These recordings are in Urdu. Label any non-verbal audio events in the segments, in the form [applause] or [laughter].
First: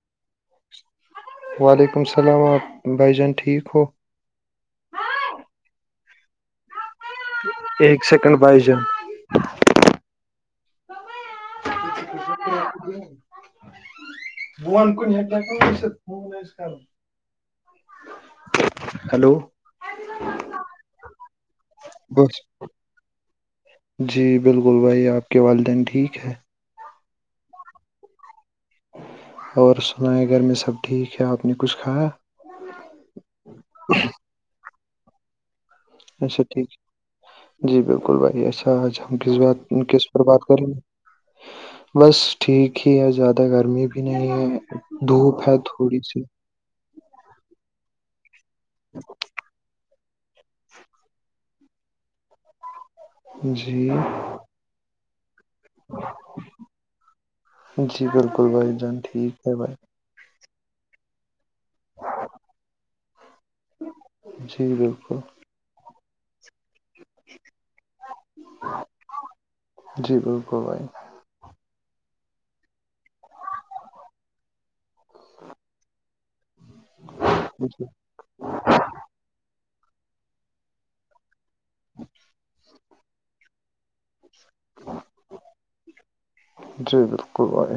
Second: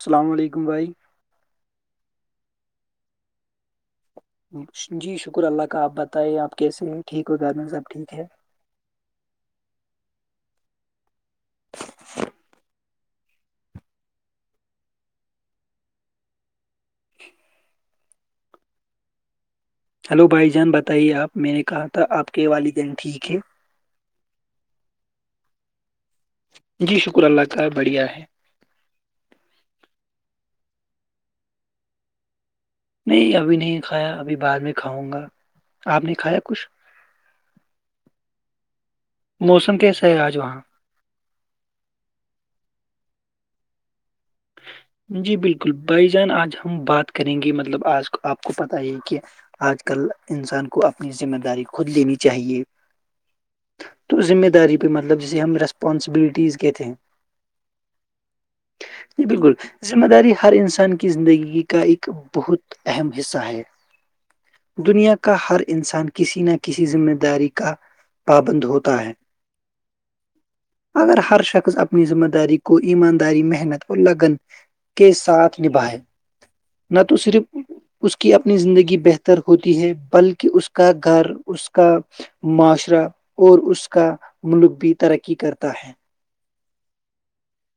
السلام علیکم بھائی وعلیکم السلام آپ بھائی جان ٹھیک ہو جی شکر اللہ کا آپ بتائیے آپ کیسے ہیں ٹھیک ہو گھر میں سب ایک ٹھیک ہے سیکنڈ بائی ج [inaudible] ب کو ہیلو ہلو بھائی جان بتائیے آپ میں نے کہا تھا آپ بس کے والدین ٹھیک ہے جی بالکل بھائی آپ کے والدین ٹھیک ہے جی شکر اللہ کا بڑھیا ہے اور سنایں گھر میں سب ٹھیک ہے آپ نے کچھ کھایا نہیں ابھی نہیں کھایا ابھی بعد میں کھاؤں گا آپ نے کھایا اچھا کچھ ٹھیک جی بالکل بھائی ایسا آج ہم کس بات موسم کس کیسا ہے پر آج بات وہاں کریں گے بس ٹھیک ہی ہے زیادہ گرمی بھی نہیں ہے جی دھوپ ہے بالکل تھوڑی بھائی سی جان آج ہم بات کریں گی مطلب آج آپ کو پت ہی کہ آج کل انسان کو اپنی ذمہ داری خود لینی چاہیے جی تو ذمہ داری کہ مطلب جسے ہم ریسپانسبلٹیز کے تھے جی بالکل بھائی جان ٹھیک جی بالکل ہے بھائی ذمہ داری ہر انسان کی زندگی کا ایک بہت اہم حصہ ہے جی دنیا بالکل کا ہر انسان کسی نہ کسی ذمہ داری کا پابند ہوتا ہے ڈ بو گبائی اگر ہر شخص اپنی ذمہ داری کو ایمانداری محنت اور لگن کے ساتھ نبھائے نہ تو صرف جی اس کی اپنی زندگی بہتر ہوتی ہے بلکہ اس کا گھر اس کا معاشرہ اور اس کا ملک بھی ترقی کرتا ہے جی بالکل بھائی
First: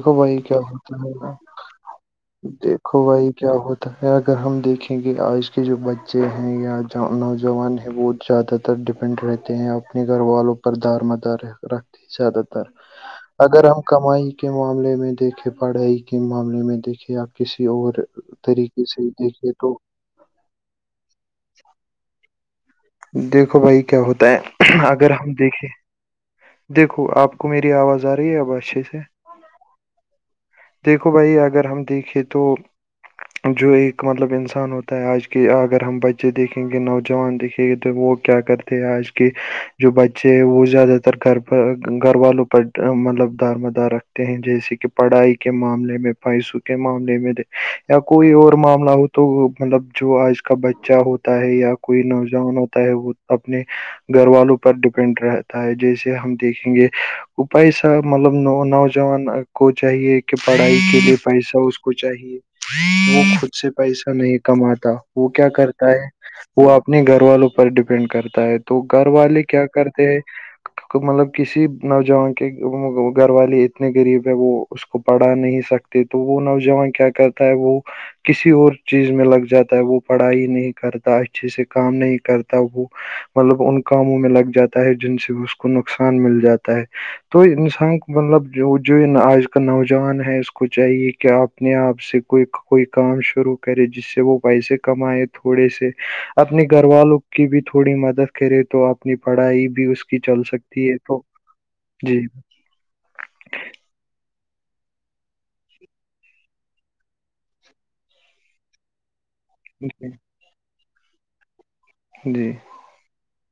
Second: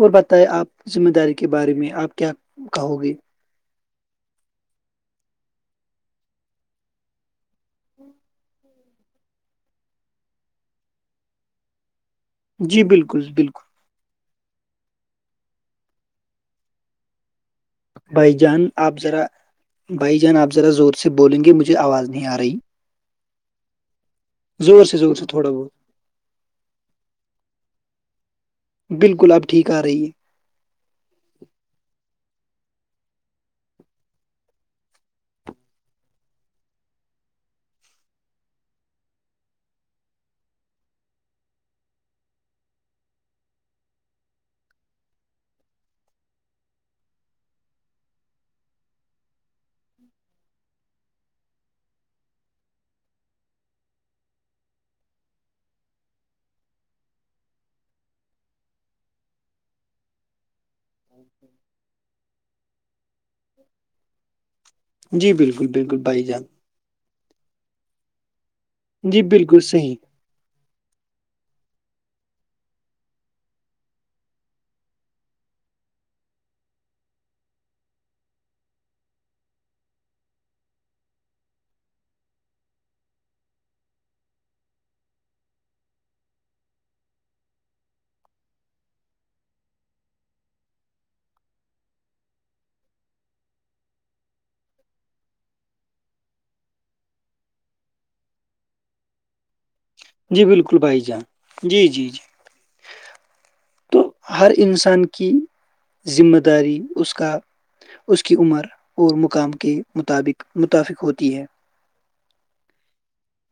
اور بھائی بتائے کیا آپ ہوتا ذمہ ہےا داری کے بارے میں آپ کیا کہو دیکھو گے بھائی کیا ہوتا ہے اگر ہم دیکھیں کہ آج کے جو بچے ہیں یا نوجوان حبود زیادت ڈیپینڈ رہتے ہیں اپنے گھر والوں پر دار مدار رکھتے ہیں زیادہ تر جی بالکل اگر بالکل ہم کمائی کے معاملے میں دیکھیں پڑھائی کے معاملے میں دیکھیں آپ کسی اور بھائی جان طریقے آپ سے ذرا دیکھے تو بھائی جان آپ ذرا زور سے بولیں گے مجھے آواز نہیں آ رہی دیکھو بھائی کیا ہوتا ہے زور سے اگر زور سے ہم تھوڑا بہت دیکھیں دیکھو آپ کو میری آواز آ رہی ہے اب اچ بالکل اب ٹھیک آ رہی ہے دیکھو بھائی اگر ہم دیکھیں تو جو ایک مطلب انسان ہوتا ہے آج کے اگر ہم بچے دیکھیں گے نوجوان دیکھیں گے وہ کیا کرتے ہیں آج کے جو بچے ہیں وہ زیادہ تر گھر گھر والوں پر مطلب دار مدار رکھتے ہیں جیسے کہ پڑھائی کے معاملے میں پیسوں کے معاملے میں یا کوئی اور معاملہ ہو تو مطلب جو آج کا بچہ ہوتا ہے یا کوئی نوجوان ہوتا وہ اپنے گھر والوں پر ڈیپینڈ رہتا ہے جیسے ہم دیکھیں گے اپائےسا مطلب نوجوان کو چاہیے پڑھائی کے لیے پیسہ اس کو چاہیے وہ خ سے پیسہ نہیں کماتا وہ جی کیا بالکل کرتا بالکل ہے بھائی جان وہ اپنے گھر والوں کو پر ڈیپینڈ کرتا ہے تو گھر جی والے بالکل کیا صحیح کرتے ہیں مطلب کسی نوجوان کے گھر والے اتنے غریب ہے وہ اس کو پڑھا نہیں سکتے تو وہ نوجوان کیا کرتا ہے وہ کسی اور چیز میں لگ جاتا ہے وہ پڑھائی نہیں کرتا اچھے سے کام نہیں کرتا وہ مطلب ان کاموں میں لگ جاتا ہے جن سے اس کو نقصان مل جاتا ہے تو انسان مطلب جو آج کل نوجوان ہے اس کو چاہیے کہ آپ اپنے آپ سے کوئی کوئی کام شروع کرے جس سے وہ پیسے کمائے تھوڑے سے اپنے گھر والوں کی بھی تھوڑی مدد کرے تو آپ اپنی پڑھائی بھی اس کی چل جی بالکل سکتی ہے بھائی تو جان جی تو ہر انسان کی ذمہ داری اس کا اس کی عمر اور مقام کے جی مطابق متفق ہوتی ہے جی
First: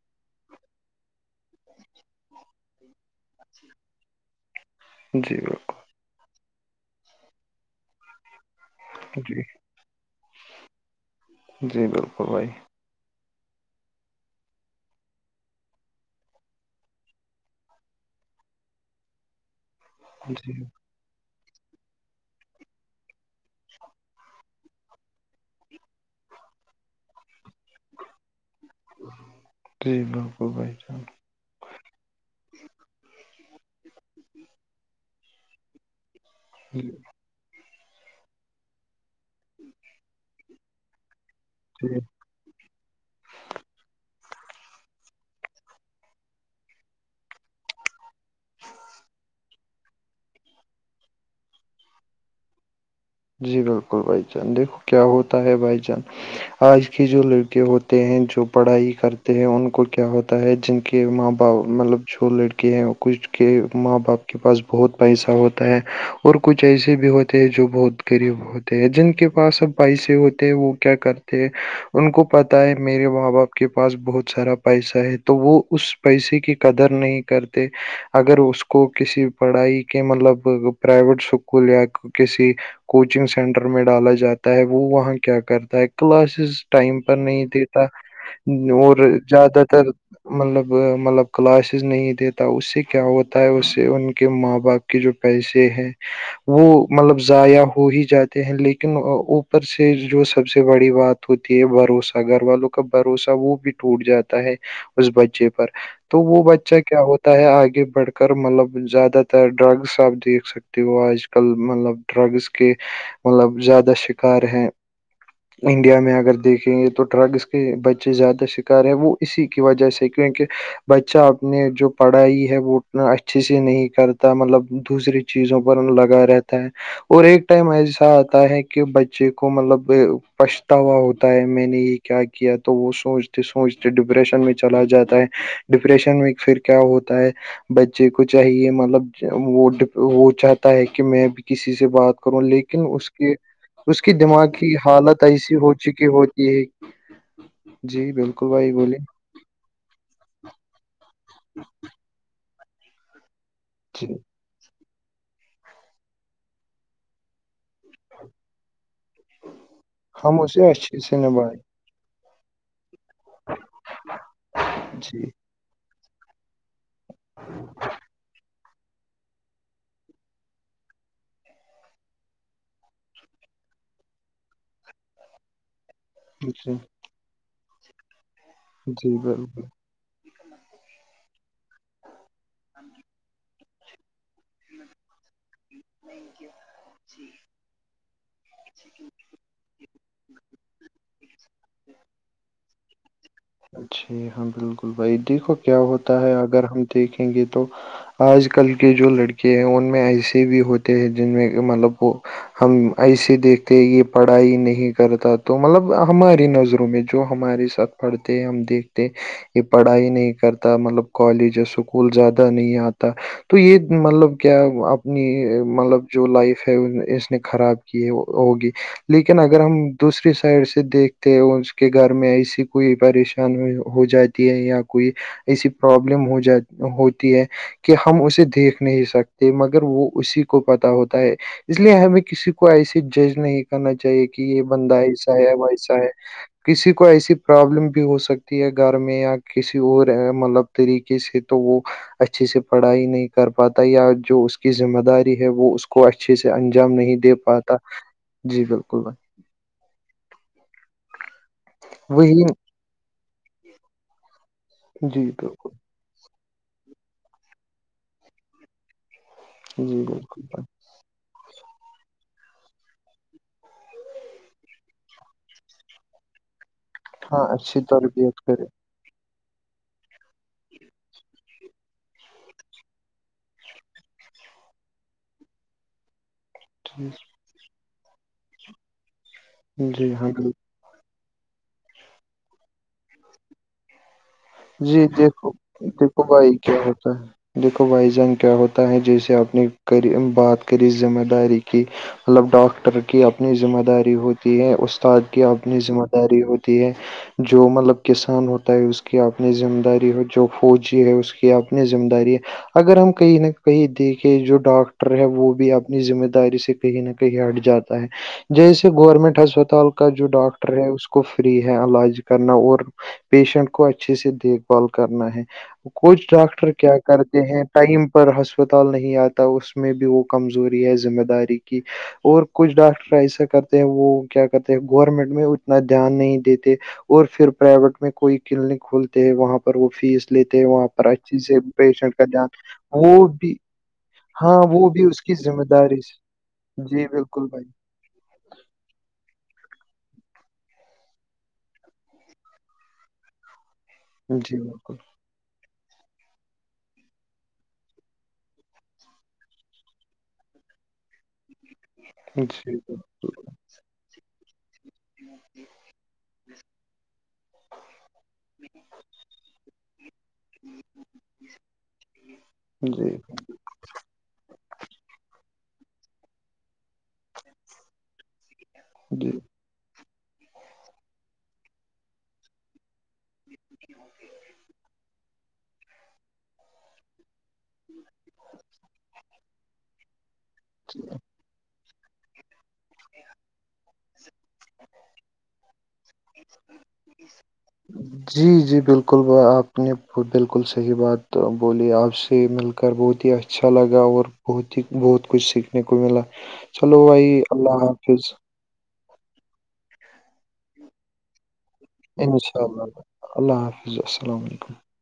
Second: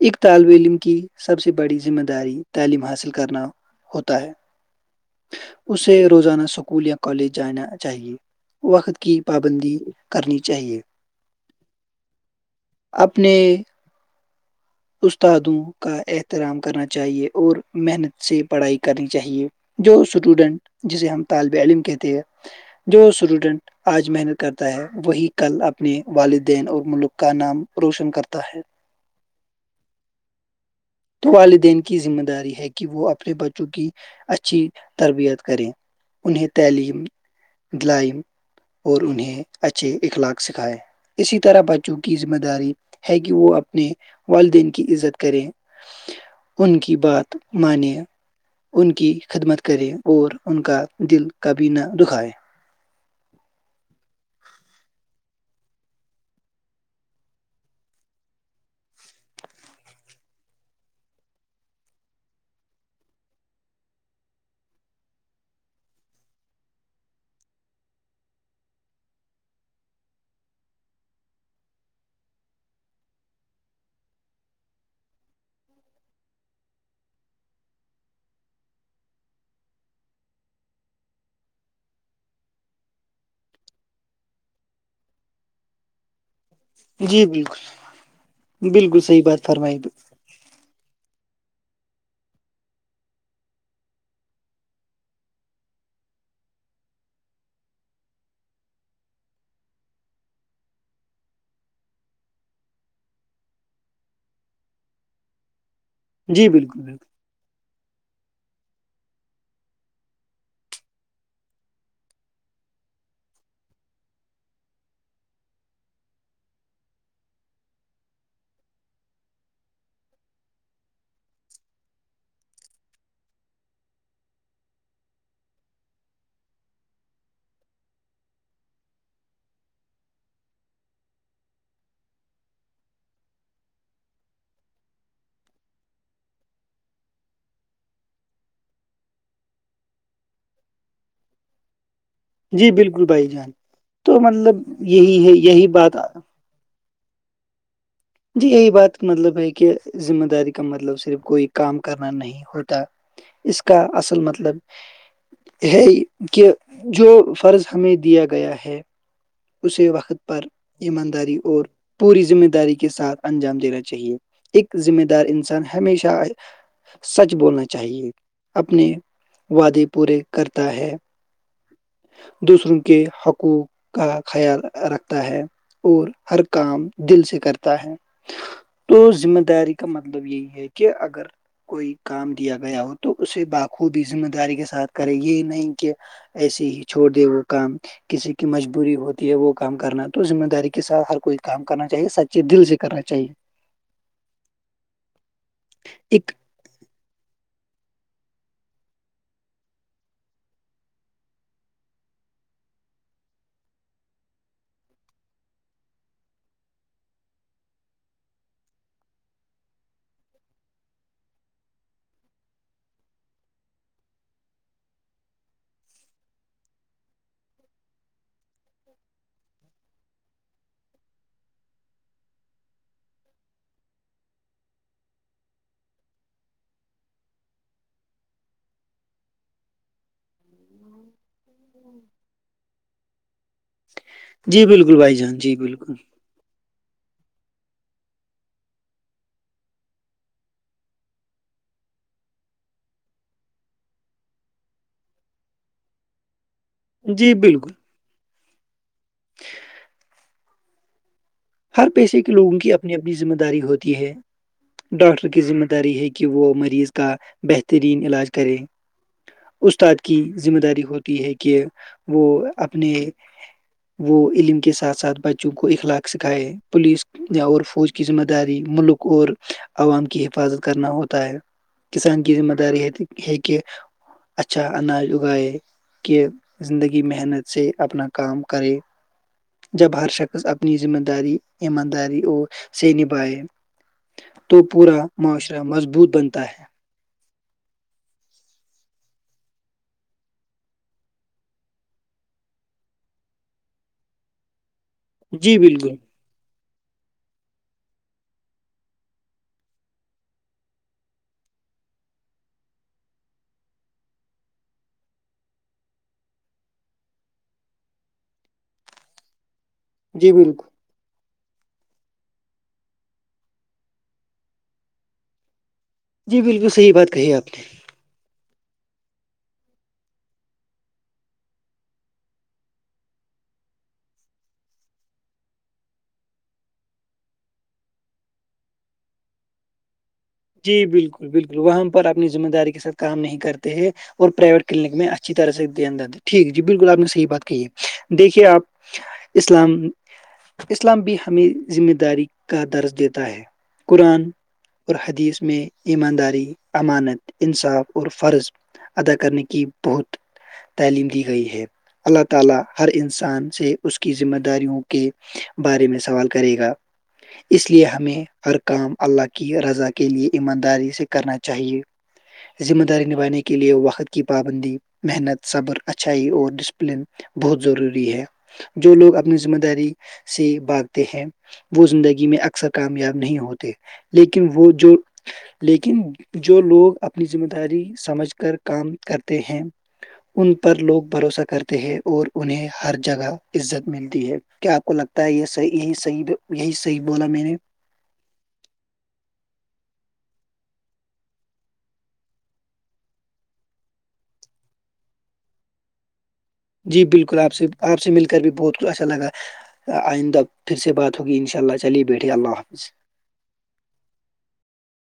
ایک طالب علم کی سب سے بڑی ذمہ داری تعلیم حاصل کرنا ہوتا ہے جی بالکل اسے روزانہ اسکول یا کالج جانا چاہیے وقت کی جی پابندی کرنی چاہیے جی بالکل بھائی اپنے استادوں کا احترام کرنا چاہیے اور محنت سے پڑھائی کرنی چاہیے جو جی اسٹوڈنٹ جسے ہم طالب علم کہتے ہیں جو اسٹوڈنٹ آج محنت کرتا ہے وہی کل اپنے والدین اور ملک کا نام روشن کرتا ہے جی بالکل بھائی چان تو والدین کی ذمہ داری ہے کہ وہ اپنے بچوں کی اچھی تربیت کرے انہیں جی تعلیم دلائم اور انہیں اچھے اخلاق سکھائےیں اسی طرح بچوں جی کی ذمہ داری ہے کہ وہ اپنے والدین کی عزت کرے ان کی بات مانیں ان کی خدمت کرے اور ان کا دل کبھی نہ دکھائے جی بالکل بھائی جان دیکھو کیا ہوتا ہے بھائی جان آج کی جو لڑکے ہوتے ہیں جو پڑھائی کرتے ہیں ان کو کیا ہوتا ہے جن کے ماں باپ مطلب جو لڑکے ہیں کچھ کے ماں باپ کے پاس بہت پیسہ ہوتا ہے اور کچھ ایسے بھی ہوتے ہیں جو بہت غریب ہوتے ہیں جن کے پاس سب پیسے ہوتے وہ کیا کرتے ان کو پتا ہے میرے ماں باپ کے پاس بہت سارا پیسہ ہے تو وہ اس پیسے کی قدر نہیں کرتے اگر اس کو کسی پڑھائی کے مطلب پرائیویٹ اسکول یا کسی کوچنگ سینٹر میں ڈالا جاتا ہے وہ وہاں کیا کرتا ہے کلاسز ٹائم پر جی نہیں بالکل دیتا بالکل اور صحیح بات زیادہ فرمائی تر مطلب مطلب کلاسز نہیں دیتا اس سے کیا ہوتا ہے اس سے ان کے ماں باپ جو پیسے ہیں وہ مطلب ضائع ہو ہی جاتے ہیں لیکن اوپر سے جو سب سے بڑی بات ہوتی ہے بھروسہ گھر والوں بھروسہ وہ بھی ٹوٹ جاتا ہے اس بچے پر تو وہ جی بچہ بالکل کیا بالکل ہوتا تا ہے آگے بڑھ کر مطلب زیادہ تر ڈرگس آپ دیکھ سک تی وہ آج کل مطلب ڈرگس کے مطلب زیادہ شکار ہیں انڈیا میں اگر دیکھیں گے تو ڈرگس کے بچے زیادہ شکار ہیں وہ اسی کی وجہ سے کیونکہ بچہ اپنے جو پڑھائی ہے وہ اچھے سے نہیں کرتا مطلب دوسری چیزوں پر لگا رہتا ہے اور ایک ٹائم ایسا آتا ہے کہ بچے کو مطلب پچھتا ہوا ہوتا ہے میں نے یہ کیا کیا تو وہ سوچتے سوچتے ڈپریشن میں چلا جاتا ہے ڈپریشن میں پھر کیا ہوتا ہے بچے کو چاہیے مطلب وہ وہ چاہتا ہے کہ میں بھی کسی سے بات و جی لیکن بالکل اس بھائی کے جان اس کی تو دماغ مطلب کی یہی حالت ہے ایسی یہی ہو بات چکی ہو یہ جی یہی بات مطلب ہے کہ ذمہ داری کا مطلب صرف کوئی کام کرنا نہیں ہوتا اس کا جی اصل مطلب ہے کہ جو فرض ہمیں دیا گیا ہے اسے وقت ہم پر اسے اچھے سے ایمانداری اور نبھائیں پوری ذمہ داری کے ساتھ انجام دینا چاہیے ایک ذمہ جی دار انسان ہمیشہ سچ بولنا چاہیے اپنے وعدے پورے کرتا ہے دوسروں کے حقوق کا خیال رکھتا ہے اور ہر جی کام دل سے کرتا ہے تو جی ذمہ داری بالکل مطلب یہی ہے کہ اگر کوئی کام دیا گیا ہو تو اسے باپ خوود ہی ذمہ داری کے ساتھ کرے یہ نہیں کہ ایسے ہی چھوڑ دے وہ کام کسی کی مجبوری ہوتی ہے وہ کام کرنا تو ذمہ داری کے ساتھ ہر کوئی کام کرنا چاہیے سچے دل سے کرنا چاہیے [unintelligible] جی ہاں بالکل بھائی دیکھو کیا ہوتا ایک ہے اگر ہم دیکھیں گے تو آج کل کے جو لڑکے ہیں ان میں ایسے بھی ہوتے ہیں جن میں مطلب وہ ہم ایسے دیکھتے یہ پڑھائی نہیں کرتا تو مطلب ہماری نظروں میں جو ہمارے ساتھ پڑھتے ہیں ہم دیکھتے یہ پڑھائی نہیں کرتا مطلب کالج اسکول زیادہ نہیں آتا تو یہ مطلب کیا اپنی مطلب جو لائف ہے اس نے خراب ہوگی لیکن اگر ہم دوسری سائڈ سے دیکھتے اس کے گھر میں ایسی کوئی پریشان ہو جاتی ہے یا کوئی ایسی پرابلم ہو جات ہوتی ہے کہ ہم اسے دیکھ نہیں سکتے مگر وہ اسی کو پتا ہوتا ہے اس لیے ہمیں کسی کو ایسیے جج نہیں کرنا چاہیے کہ یہ جی بندہ بالکل بھائی ایسا جان ہے جی بالکل ایسا ہے کسی کو ایسی پرابلم بھی ہو سکتی ہے گھر میں یا کسی اور مطلب طریقے سے تو وہ اچھے سے پڑھائی نہیں کر پاتا یا جو اس کی ذمہ داری ہے وہ اس کو اچھے سے جام نہیں جی دے بالکل پاتا جی بالکل ب [unintelligible] ہر پیسے کے وہی لوگوں کی اپنی اپنی ذمہ داری ہوتی ہے ڈاکٹر جی کی ذمہ بالکل داری ہے وہ مریض کا بہترین علاج کریں استاد جی کی بالکل ذمہ بھائی داری ہوتی ہے کہ وہ اپنے وہ علم کے ساتھ ساتھ بچوں کو اخلاق سکھائے پولیس ہاں یا اور اچھی فوج کی ذمہ تربیت داری کرے ملک اور عوام کی حفاظت کرنا ہوتا ہے کسان کی ذمہ داری ہے ہے کہ اچھا اناج اگائے کہ زندگی جی محنت سے اپنا کام کرے جب ہر جی ہاں شخص اپنی ذمہ داری ایمانداری اور سے نبھائے تو پورا جی دیکھو معاشرہ مضبوط دیکھو بنتا بھائی کیا ہے ہوتا ہے دیکھو بھائی جان کیا ہوتا ہے جیسے آپ نے بات کری ذمہ داری کی مطلب ڈاکٹر کی اپنی ذمہ داری ہوتی استاد کی جی اپنی بالکل ذمہ داری ہوتی ہے جو مطلب کسان ہوتا ہے اس کی اپنی ذمہ داری ہو جو فوجی ہے اس کی اپنی ذمہ داری ہے اگر ہم کہیں نہ کہیں دیکھے جو ڈاکٹر ہے وہ بھی اپنی ذمہ داری سے کہیں نہ کہیں ہٹ جاتا ہے جیسے گورنمنٹ ہسپتال کو کا جو جی بالکل ڈاکٹر ہے اس کو فری ہے علاج کرنا اور پیشنٹ کو اچھے سے دیکھ بھال کرنا ہے کچھ جی بالکل ڈاکٹر صحیح کیا بات کہی کرتے آپ ہیں نے ٹائم پر ہسپتال نہیں آتا اس میں بھی وہ کمزوری ہے ذمہ داری کی اور کچھ ڈاکٹر ایسا کرتے ہیں وہ کیا کرتے ہیں گورنمنٹ میں اتنا دھیان نہیں دیتے اور پھر پرائیویٹ میں کوئی کلینک کھولتے ہیں وہاں پر وہ فیس لیتے ہیں جی وہاں پر بالکل اچھی بالکل سے وہاں پر پیشنٹ کا اپنی ذمہ دھیان داری کے ساتھ کام وہ نہیں بھی کرتے ہیں اور ہاں پرائیویٹ وہ کلینک بھی میں اس اچھی کی طرح سے ذمہ دھیان داری د دے ٹھیک جی بالکل آپ نے صح بات کہی ہے دیکھیے آپ اسلام اسلام بھی ہمیں ذمہ داری کا درج دیتا ہے قرآن جی اور بالکل حد یس میں ایمانداری امانت انصاف اور فرض ادا کرنے کی بہت تعلیم دی گئی ہے اللہ تعالی جی ہر انسان سے اس کی ذمہ داریوں کے بارے میں سوال کرے گا اس لیے ہمیں ہر کام اللہ کی رضا لیے ایمانداری سے کرنا چاہیے ذمہ داری جی نبھائی کے لیے وقت کی پابندی محنت صبر اچھائی اور ڈسپلن بہت ضروری ہے جو لوگ جی اپنی ذمہ داری سے بھاگتے ہیں وہ زندگی میں اکثر کامیاب نہیں ہوتے لیکن وہ جو لیکن جو لوگ اپ اپنی ذمہ داری سمجھ کر کام کرتے ہیں ان پر لوگ بھروسہ کرتے ہیں اور انہیں ہر جگہ عزت ملتی ہے کیا آپ کو لگتا ہے یہحیح یہی صحی یہی صحیح بولا میں نے [inaudible] جی جی بالکل آپ نے بالکل صحیح بات بولی آپ سے مل کر بہت ہی اچھا لگا اور بہت ہی بہت کچھ سیکھنے کو ملا جی چلو بالکل بھائی آپ سے اللہ آپ سے حافظ مل کر بھی بہت کچھ اچھا لگا آئندہ پھر سے بات ہوگی ان شاء اللہ چلیے بیٹھے انشاء حافظ اللہ اللہ حافظ السلام علیکم